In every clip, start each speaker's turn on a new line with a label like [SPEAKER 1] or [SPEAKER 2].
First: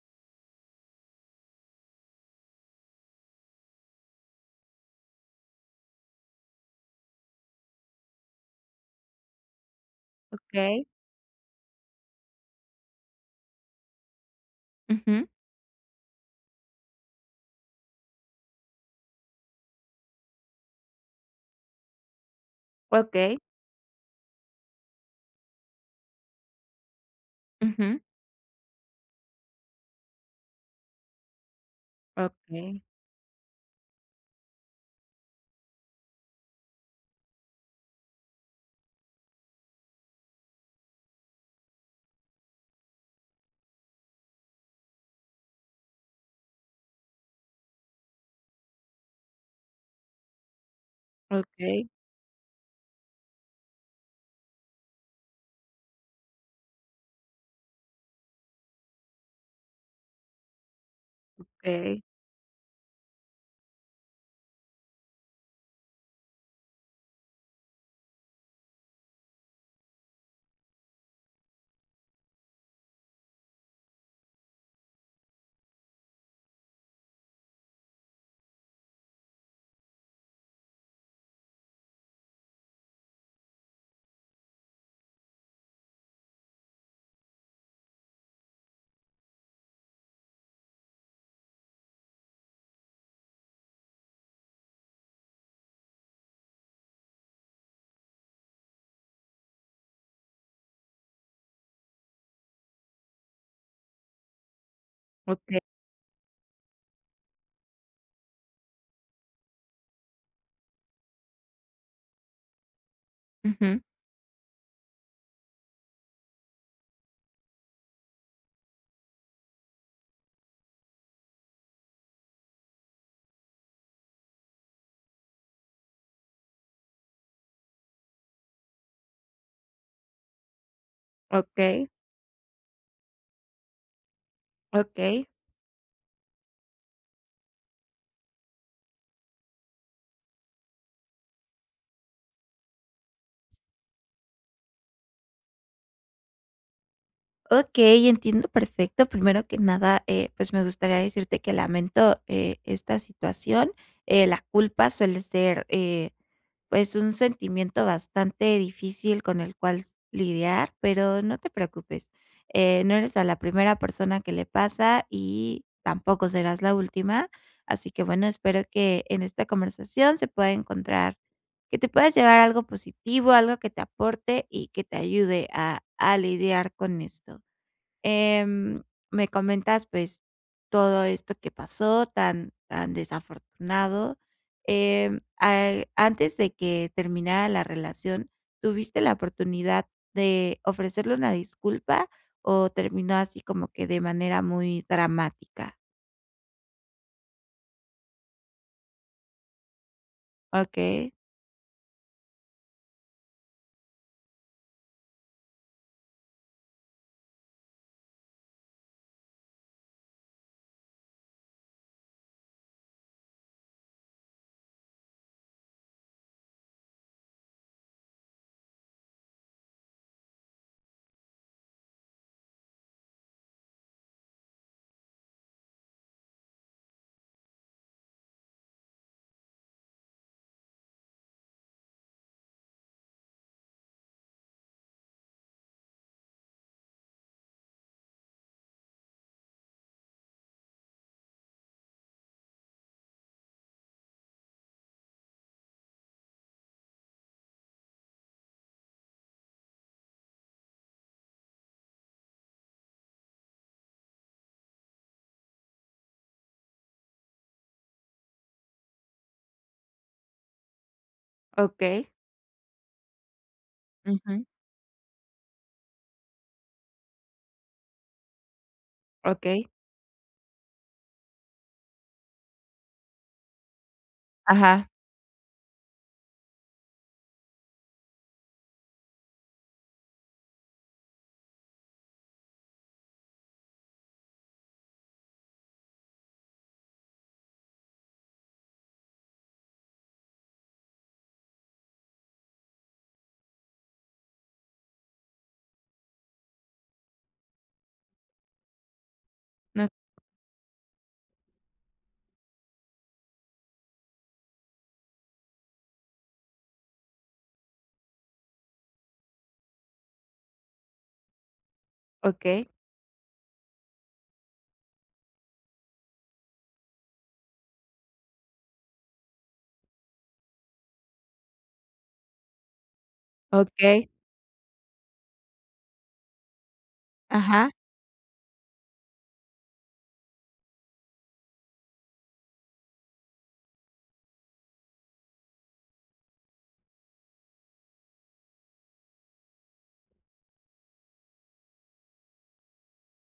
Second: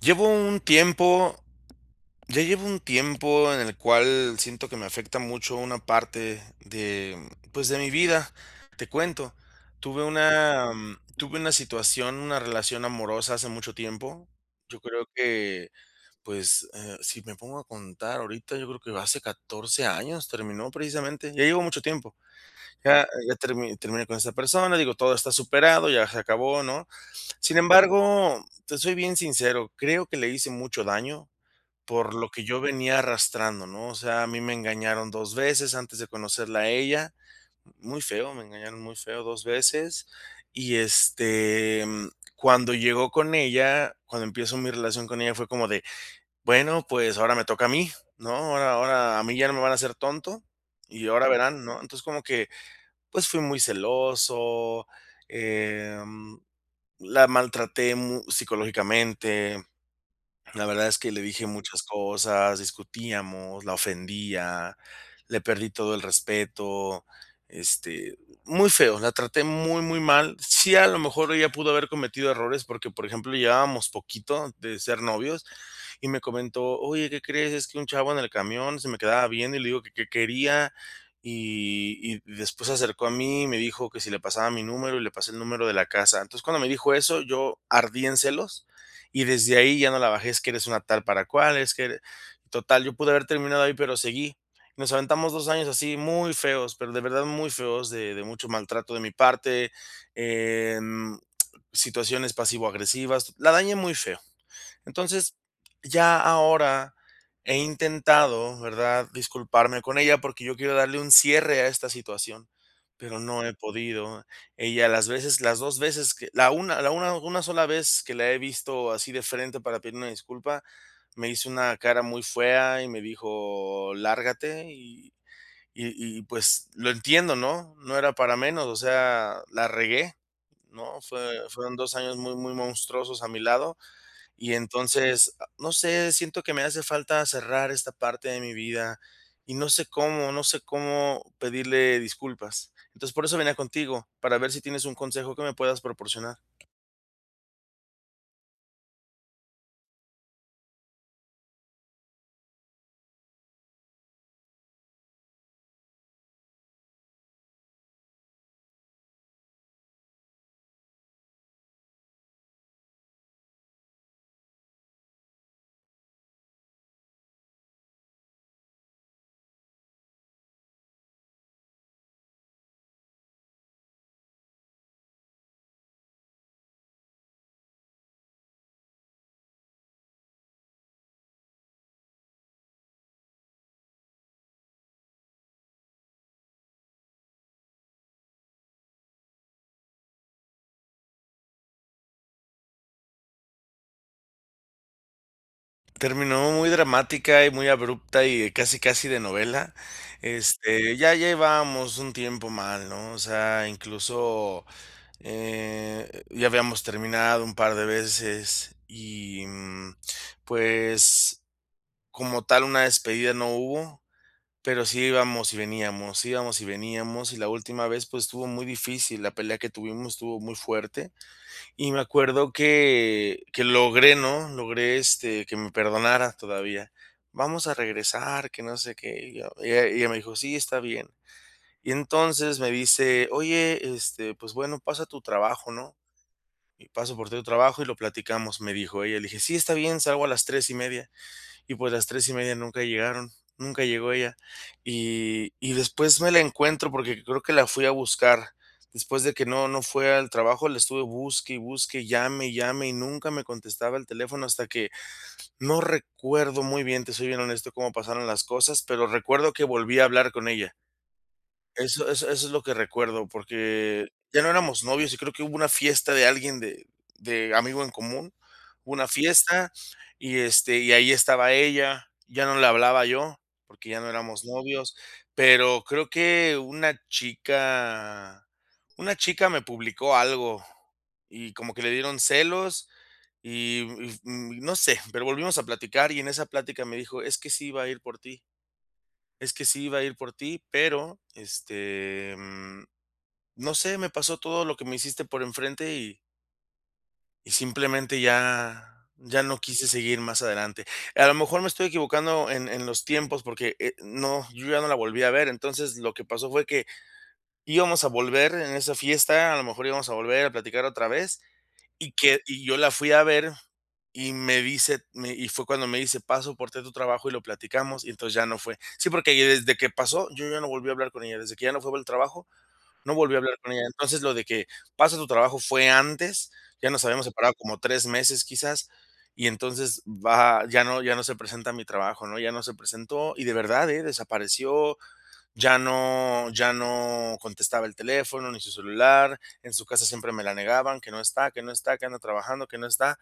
[SPEAKER 1] Llevo un tiempo ya llevo un tiempo en el cual siento que me afecta mucho una parte de, pues, de mi vida. Te cuento, tuve una
[SPEAKER 2] Okey.
[SPEAKER 1] tuve una situación, una relación amorosa hace mucho tiempo. Yo creo
[SPEAKER 2] Ujú.
[SPEAKER 1] que, pues, eh, si me pongo a contar ahorita, yo creo que hace 14 años terminó precisamente. Ya llevo mucho tiempo. Ya ya
[SPEAKER 2] Okey.
[SPEAKER 1] termi terminé con esa persona, digo, todo está superado, ya se acabó, ¿no? Sin
[SPEAKER 2] Ujú.
[SPEAKER 1] embargo, te soy bien sincero, creo que le hice mucho daño por lo que yo
[SPEAKER 2] Okey.
[SPEAKER 1] venía arrastrando, ¿no? O sea, a mí me engañaron 2 veces antes de conocerla a ella. Muy feo, me engañaron muy feo 2 veces. Y este, mm, cuando llego con ella cuando empiezo mi relación con ella fue como de, bueno, pues ahora me toca a mí, ¿no? Ahora ahora a mí ya no me van a hacer tonto. Y ahora verán, ¿no?
[SPEAKER 2] Okey.
[SPEAKER 1] Entonces, como que, pues, fui muy celoso, em, la maltraté mu psicológicamente. La verdad es que le dije muchas
[SPEAKER 2] Okey.
[SPEAKER 1] cosas. Discutíamos, la ofendía, le perdí todo el respeto. Este, muy feo. La traté muy, muy mal. Sí, a lo mejor ella pudo haber cometido errores, porque, por ejemplo, llevábamos poquito de ser novios, y me comentó: "Oye, ¿qué crees?, es que un chavo en el camión se me quedaba viendo, y le digo que, ¿qué quería?, y y después se acercó a mí, y me dijo que si le pasaba mi número y le pasé el número de la casa". Entonces, cuando me dijo eso, yo ardí en celos, y desde ahí ya no la bajé: "Es que eres una tal para cual, es que eres". Total, yo pude haber terminado ahí, pero seguí. Nos aventamos 2 años así muy feos, pero de verdad muy feos de de mucho maltrato de mi parte, em, situaciones pasivo agresivas. La dañé muy feo. Entonces,
[SPEAKER 2] Okey.
[SPEAKER 1] ya ahora he intentado, ¿verdad?, disculparme con ella, porque yo quiero darle un cierre a esta situación, pero no he
[SPEAKER 2] Ujú.
[SPEAKER 1] podido. Ella las veces las 2 veces que la una la una una sola vez que la he visto así de frente para pedir una disculpa, me hizo una cara muy fea, y me dijo: "Lárgate". Y y y pues, lo entiendo, ¿no?, no era para menos. O sea, la regué, ¿no?, fue fueron
[SPEAKER 2] Okey.
[SPEAKER 1] 2 años muy muy monstruosos a mi lado. Y
[SPEAKER 2] Okey.
[SPEAKER 1] entonces, ah, no sé, siento que me hace falta cerrar esta parte de mi vida y no sé cómo no sé cómo pedirle disculpas. Entonces, por eso venía contigo, para ver si tienes un consejo que me puedas proporcionar.
[SPEAKER 2] Okey, entiendo perfecto. Primero que nada, eh, pues, me gustaría decirte que lamento, eh, esta situación. Eh, la culpa suele ser, eh, pues, un sentimiento bastante difícil con el cuales lidiar, pero no te preocupes, eh, no eres a la primera persona que le pasa y tampoco serás la última. Así que bueno, espero que en esta conversación se pueda encontrar que te puedas llevar a algo positivo, algo que te aporte y que te ayude a a lidiar con esto. Em, me comentas, pues, todo esto que pasó tan tan desafortunado. Em, ah, antes de que terminara la relación, ¿tuviste la oportunidad de ofrecerle una disculpa o terminó así como que de manera muy dramática?
[SPEAKER 1] Terminó muy dramática y muy abrupta y casi, casi de novela. Este,
[SPEAKER 2] Okey.
[SPEAKER 1] ya llevábamos un tiempo mal, ¿no? O sea, incluso, eh, ya habíamos terminado un par de veces y, mm, pues, como tal una despedida no hubo, pero sí íbamos y veníamos, íbamos y veníamos, y la última vez, pues, estuvo muy difícil, la pelea que tuvimos estuvo muy fuerte. Y me acuerdo que que logré, ¿no? Logré, este, que me perdonara todavía. "Vamos a regresar, que no sé qué", y yo y e y ella y ella me dijo: "Sí, está bien". Y entonces me dice: "Oye, este, pues bueno, paso a tu trabajo, ¿no? Y paso por ti a tu trabajo y lo platicamos", me dijo ella. Le dije: "Sí, está bien, salgo a las 3 y media". Y pues las 3 y media nunca llegaron, nunca llegó ella. Y y después me la encuentro porque creo que la fui a buscar. Después de que no no fue al trabajo, la estuve busque y busque y llame y llame y nunca me contestaba el teléfono hasta que, no recuerdo muy bien, te soy bien honesto, cómo pasaron las cosas, pero recuerdo que volví a hablar con ella.
[SPEAKER 2] Okey.
[SPEAKER 1] Eso eso eso es lo que recuerdo, porque ya
[SPEAKER 2] Ujú.
[SPEAKER 1] no éramos novios y creo que hubo una fiesta de alguien de de amigo en común. Una
[SPEAKER 2] Okey.
[SPEAKER 1] fiesta y este, y ahí estaba ella, ya no le hablaba yo porque ya no éramos
[SPEAKER 2] Ajá.
[SPEAKER 1] novios. Pero creo que una chica una chica me publicó algo y como que le dieron celos y, mm, mm, no sé, pero volvimos a platicar y en esa plática me dijo: "es que sí iba a ir por ti" es que sí iba a ir por ti, pero, este, mm, no sé, me pasó todo lo que me hiciste por enfrente, y "y simplemente ya ya no
[SPEAKER 2] No.
[SPEAKER 1] quise seguir más adelante". A lo mejor me estoy equivocando en en los tiempos, porque, eh, no, yo ya no la volví a ver. Entonces, lo que pasó fue que íbamos a volver en esa fiesta, a lo mejor íbamos a volver a platicar otra vez, y que y
[SPEAKER 2] Okey.
[SPEAKER 1] yo la fui a ver, y me dice, me y fue cuando me dice: "paso por ti a tu trabajo y lo platicamos", y entonces ya no fue. Sí, porque desde que pasó, yo ya no volví a hablar con ella, desde que ya no fue por el trabajo, no volví a hablar con ella.
[SPEAKER 2] Okey.
[SPEAKER 1] Entonces, lo de que pasa a tu trabajo fue antes, ya nos habíamos separado
[SPEAKER 2] Ajá.
[SPEAKER 1] como 3 meses quizás, y entonces va ya no ya no se presenta a mi trabajo. ¿no? Ya no se presentó y de verdad, eh, desapareció, ya no ya no contestaba el teléfono ni su celular, en su casa siempre me la negaban, que no está, que no está, que ando trabajando, que no está.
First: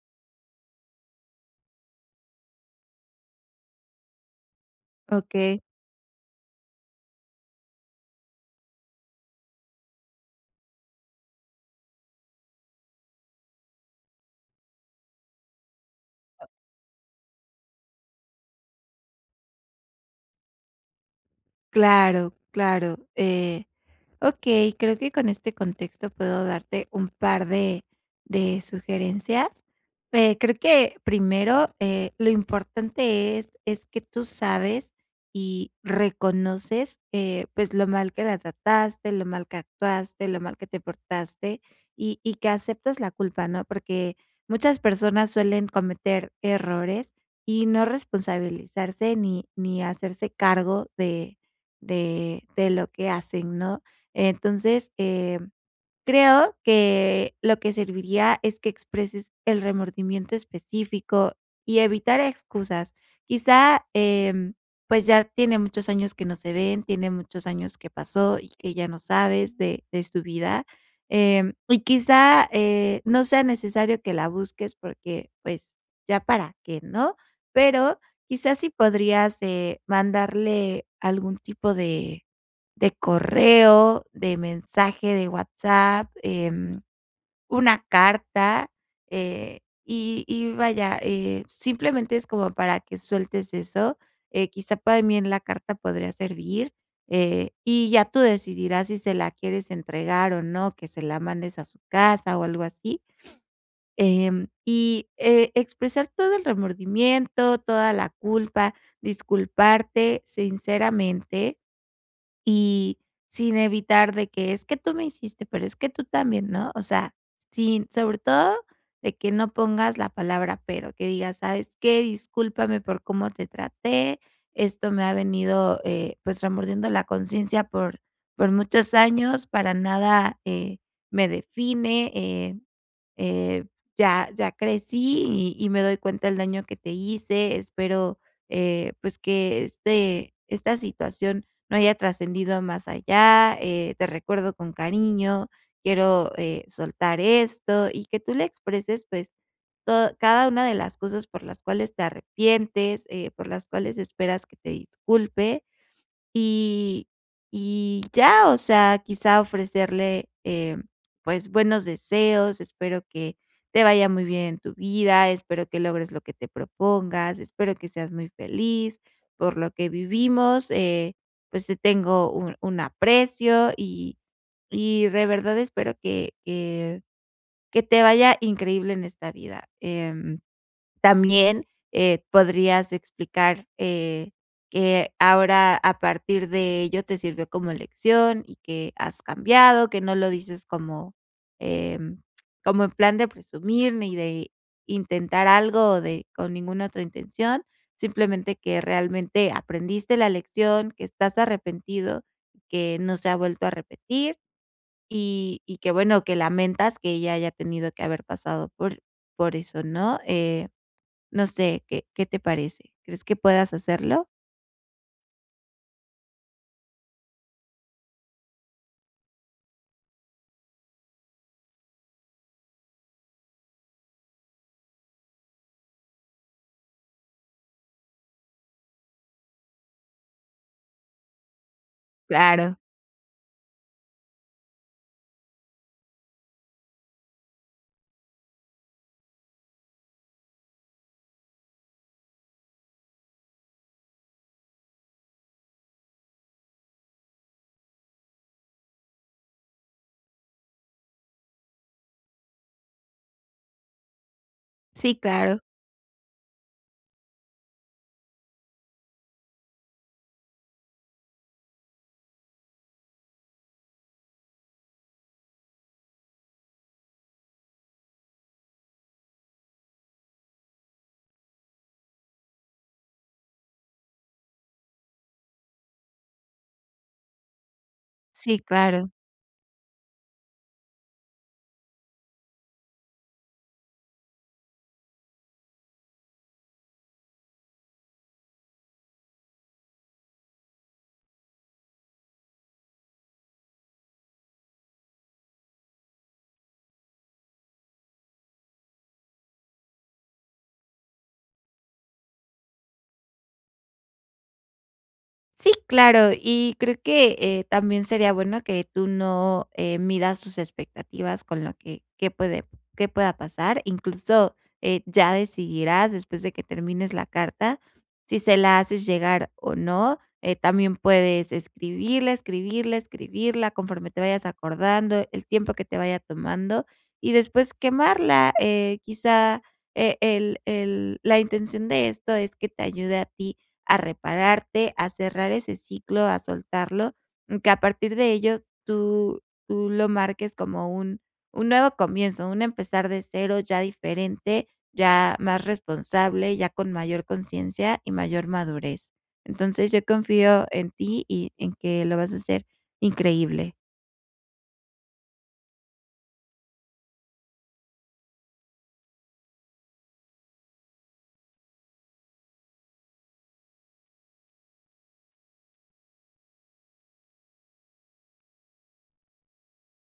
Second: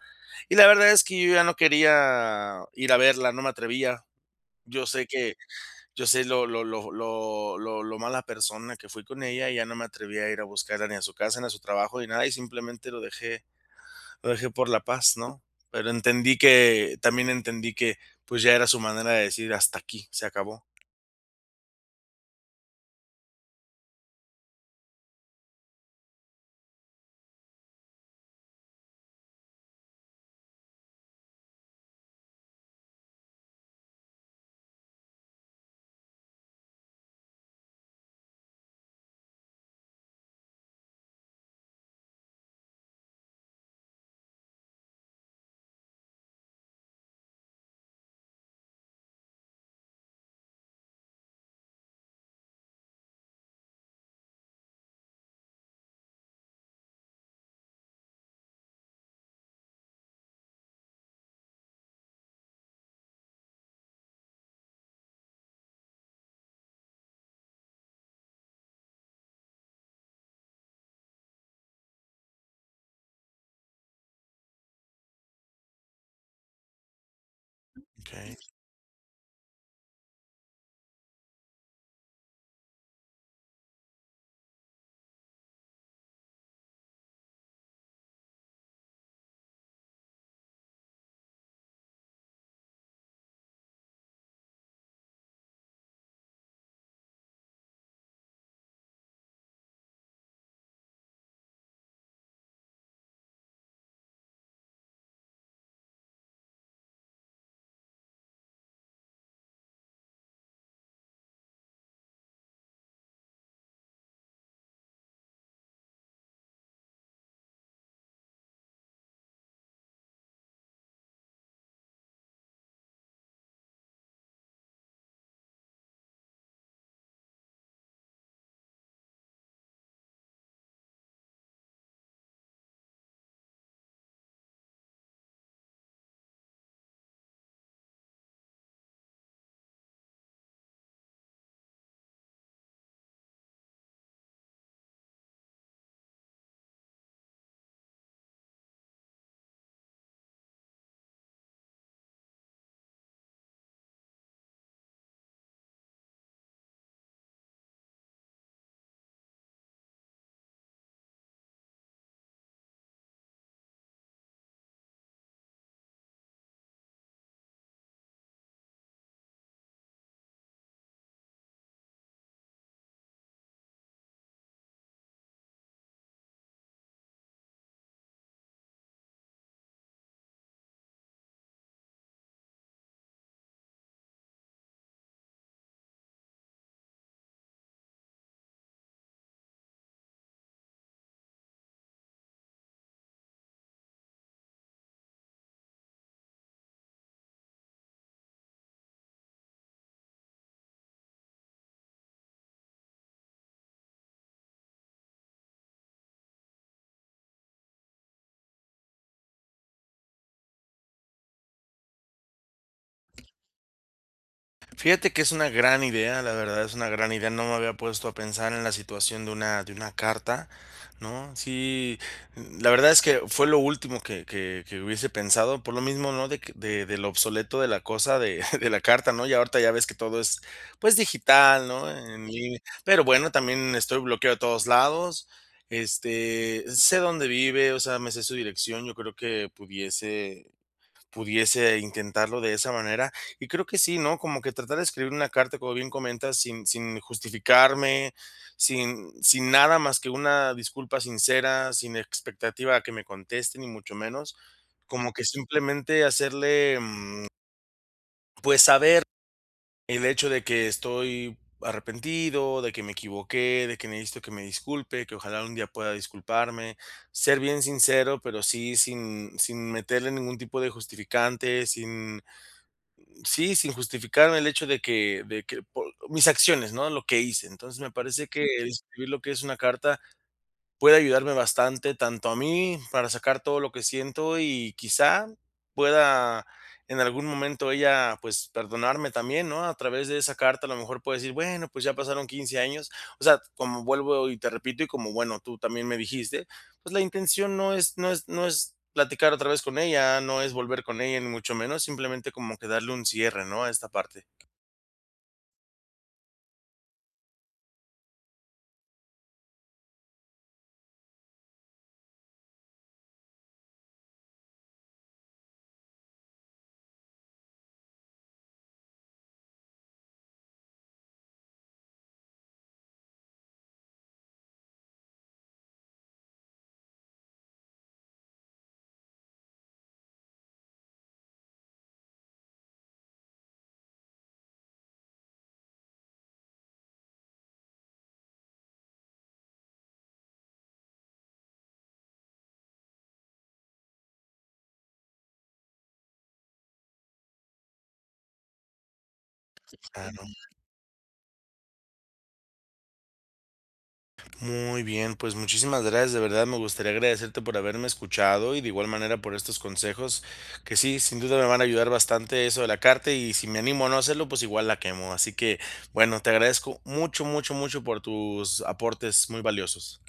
[SPEAKER 1] Y la verdad es que yo ya no quería ir a verla, no me atrevía. Yo sé que
[SPEAKER 2] Okey.
[SPEAKER 1] yo sé lo lo lo lo lo mala persona que fui con ella, y ya no me atreví a ir a buscarla ni a su casa, ni a su trabajo, ni nada, y simplemente lo dejé lo dejé por la paz, ¿no? Pero entendí que también entendí que, pues, ya era su manera de decir: hasta aquí, se acabó.
[SPEAKER 2] Claro, claro. Eh, okey, creo que con este contexto, puedo darte un par de de sugerencias. Pe creo que, primero, eh, lo importante es es que tú sabes y reconoces, eh, pues, lo mal que la trataste, lo mal que actuaste, lo mal que te portaste, y y que aceptes la culpa ¿no? Porque muchas personas, suelen cometer errores, y no responsabilizarse, ni ni hacerse cargo de de de lo que hacen ¿no? Entonces, em, creo que lo que serviría, es que expreses el remordimiento específico, y evitar excusas. Quizá, em, pues ya tiene muchos años que no se ven, tiene muchos años que pasó, y que ya no sabes de de su vida. Em, y quizá, eh, no sea necesario que la busques, porque pues, ¿ya para qué?, ¿no? Pero
[SPEAKER 1] Okey.
[SPEAKER 2] quizá, si podrías, eh, mandarle algún tipo de de correo, de mensaje de WhatsApp, em, una carta, eh. Y y vaya, eh, simplemente, es como para que sueltes eso. Eh, quizá, también la carta podría servir, eh, y ya tú decidirás si se la quieres entregar, o no. Que se la mandes a su casa, o algo así. Em, y, eh, expresar todo el remordimiento, toda la culpa, disculparte sinceramente, y sin evitar de que: "Es que tú me hiciste. Pero es que tú también", ¿no? O sea, sin sobre todo, de que no pongas la palabra, pero. Que digas: ¿Sabes qué? Discúlpame por cómo te traté. Esto me ha venido, eh, pues, remordiendo la conciencia, por por muchos años. Para nada, eh, me define, eh eh, ya ya crecí, y y me doy cuenta el daño que te hice. Espero, eh, pues, que este esta situación, no haya trascendido más allá. Eh, te recuerdo con cariño. Quiero, eh, soltar esto". Y que tú le expreses, pues, to cada una de las cosas, por las cuales te arrepientes, eh, por las cuales esperas que te disculpe, y y ya. O sea, quizá, ofrecerle, eh, pues buenos deseos: "Espero que te vaya muy bien en tu vida. Espero que logres lo que te propongas. Espero que seas muy feliz. Por lo que vivimos, eh, pues te tengo un un aprecio. Y y de verdad, espero que que que te vaya increíble en esta vida". Em, también, eh, podrías explicar, eh, que ahora, a partir de ello, te sirvió como lección, y que has cambiado. Que no lo dices como, em, como en plan de presumir, ni de intentar algo, o de con ninguna otra intención. Simplemente, que realmente aprendiste la lección. Que estás arrepentido, que no se ha vuelto a repetir, y y que bueno, que lamentas, que ella haya tenido, que haber pasado por por eso ¿no? Eh, no sé, ¿qué qué te parece? ¿Crees que puedas hacerlo?
[SPEAKER 1] Fíjate que es una gran idea, la verdad, es una gran idea. No me había puesto a pensar, en la situación, de una de una carta, ¿no? Sí, n la verdad, es que fue lo último que que que hubiese pensado. Por lo mismo, ¿no?, de que de de lo obsoleto, de la cosa de de la carta, ¿no? Ya ahorita, ya ves que todo es pues, digital, ¿no?, en línea.
[SPEAKER 2] Claro.
[SPEAKER 1] Pero bueno, también estoy bloqueado de todos lados. Este, sé dónde vive, o sea, me sé su dirección. Yo creo, que pudiese pudiese intentarlo de esa manera. Y creo, que sí, ¿no? Como que tratar de escribir una carta, como bien comentas, sin sin justificarme, sin sin nada más, que una disculpa sincera. Sin expectativa a que me conteste, ni mucho menos. Como
[SPEAKER 2] Sí,
[SPEAKER 1] que
[SPEAKER 2] claro.
[SPEAKER 1] simplemente, hacerle, mm pues saber, el hecho de que estoy arrepentido, de que me equivoqué, de que necesito que me disculpe. Que ojalá, un día pueda disculparme. Ser bien sincero, pero sí, sin sin meterle ningún tipo de justificante, sin sí, sin justificarme, el hecho de que de que por Mis acciones, ¿no?, lo que hice. Entonces, me parece que
[SPEAKER 2] Sí,
[SPEAKER 1] escribir,
[SPEAKER 2] claro.
[SPEAKER 1] lo que es una carta, puede ayudarme bastante. Tanto a mí, para sacar todo lo que siento, y quizá, pueda en algún momento, ella, pues, perdonarme también, ¿no?, a través de esa carta. A lo mejor puede decir: "Bueno, pues ya pasaron 15 años". O sea, como vuelvo y te repito, y como bueno, tú también me dijiste, pues la intención no es no es no es platicar otra vez con ella, no es volver con ella, ni mucho menos. Simplemente, como que darle un cierre, ¿no?, a esta parte.
[SPEAKER 2] Sí, claro, y creo que, eh, también sería bueno que tú no, eh, midas tus expectativas con la que qué puede qué pueda pasar. Incluso, eh, ya decidirás después de que termines la carta si se la haces llegar, o no. Eh, también puedes escribirla, escribirla, escribirla conforme te vayas acordando, el tiempo que te vaya tomando, y después quemarla. Eh, quizá, e el el la intención de esto es que te ayude a ti a repararte, a cerrar ese ciclo, a soltarlo, que a partir de ello tú tú lo marques como un un nuevo comienzo, un empezar de cero ya diferente, ya más responsable, ya con mayor conciencia y mayor madurez. Entonces yo
[SPEAKER 1] Ah, no.
[SPEAKER 2] confío en ti y en que lo vas a hacer increíble.
[SPEAKER 1] Muy bien, pues, muchísimas gracias. De verdad, me gustaría agradecerte por haberme escuchado. Y, de igual manera, por estos consejos que sí, sin duda me van a ayudar bastante eso de la carta, y si me animo a no hacerlo, pues igual la quemo. Así que, bueno, te agradezco mucho, mucho, mucho por tus aportes muy valiosos.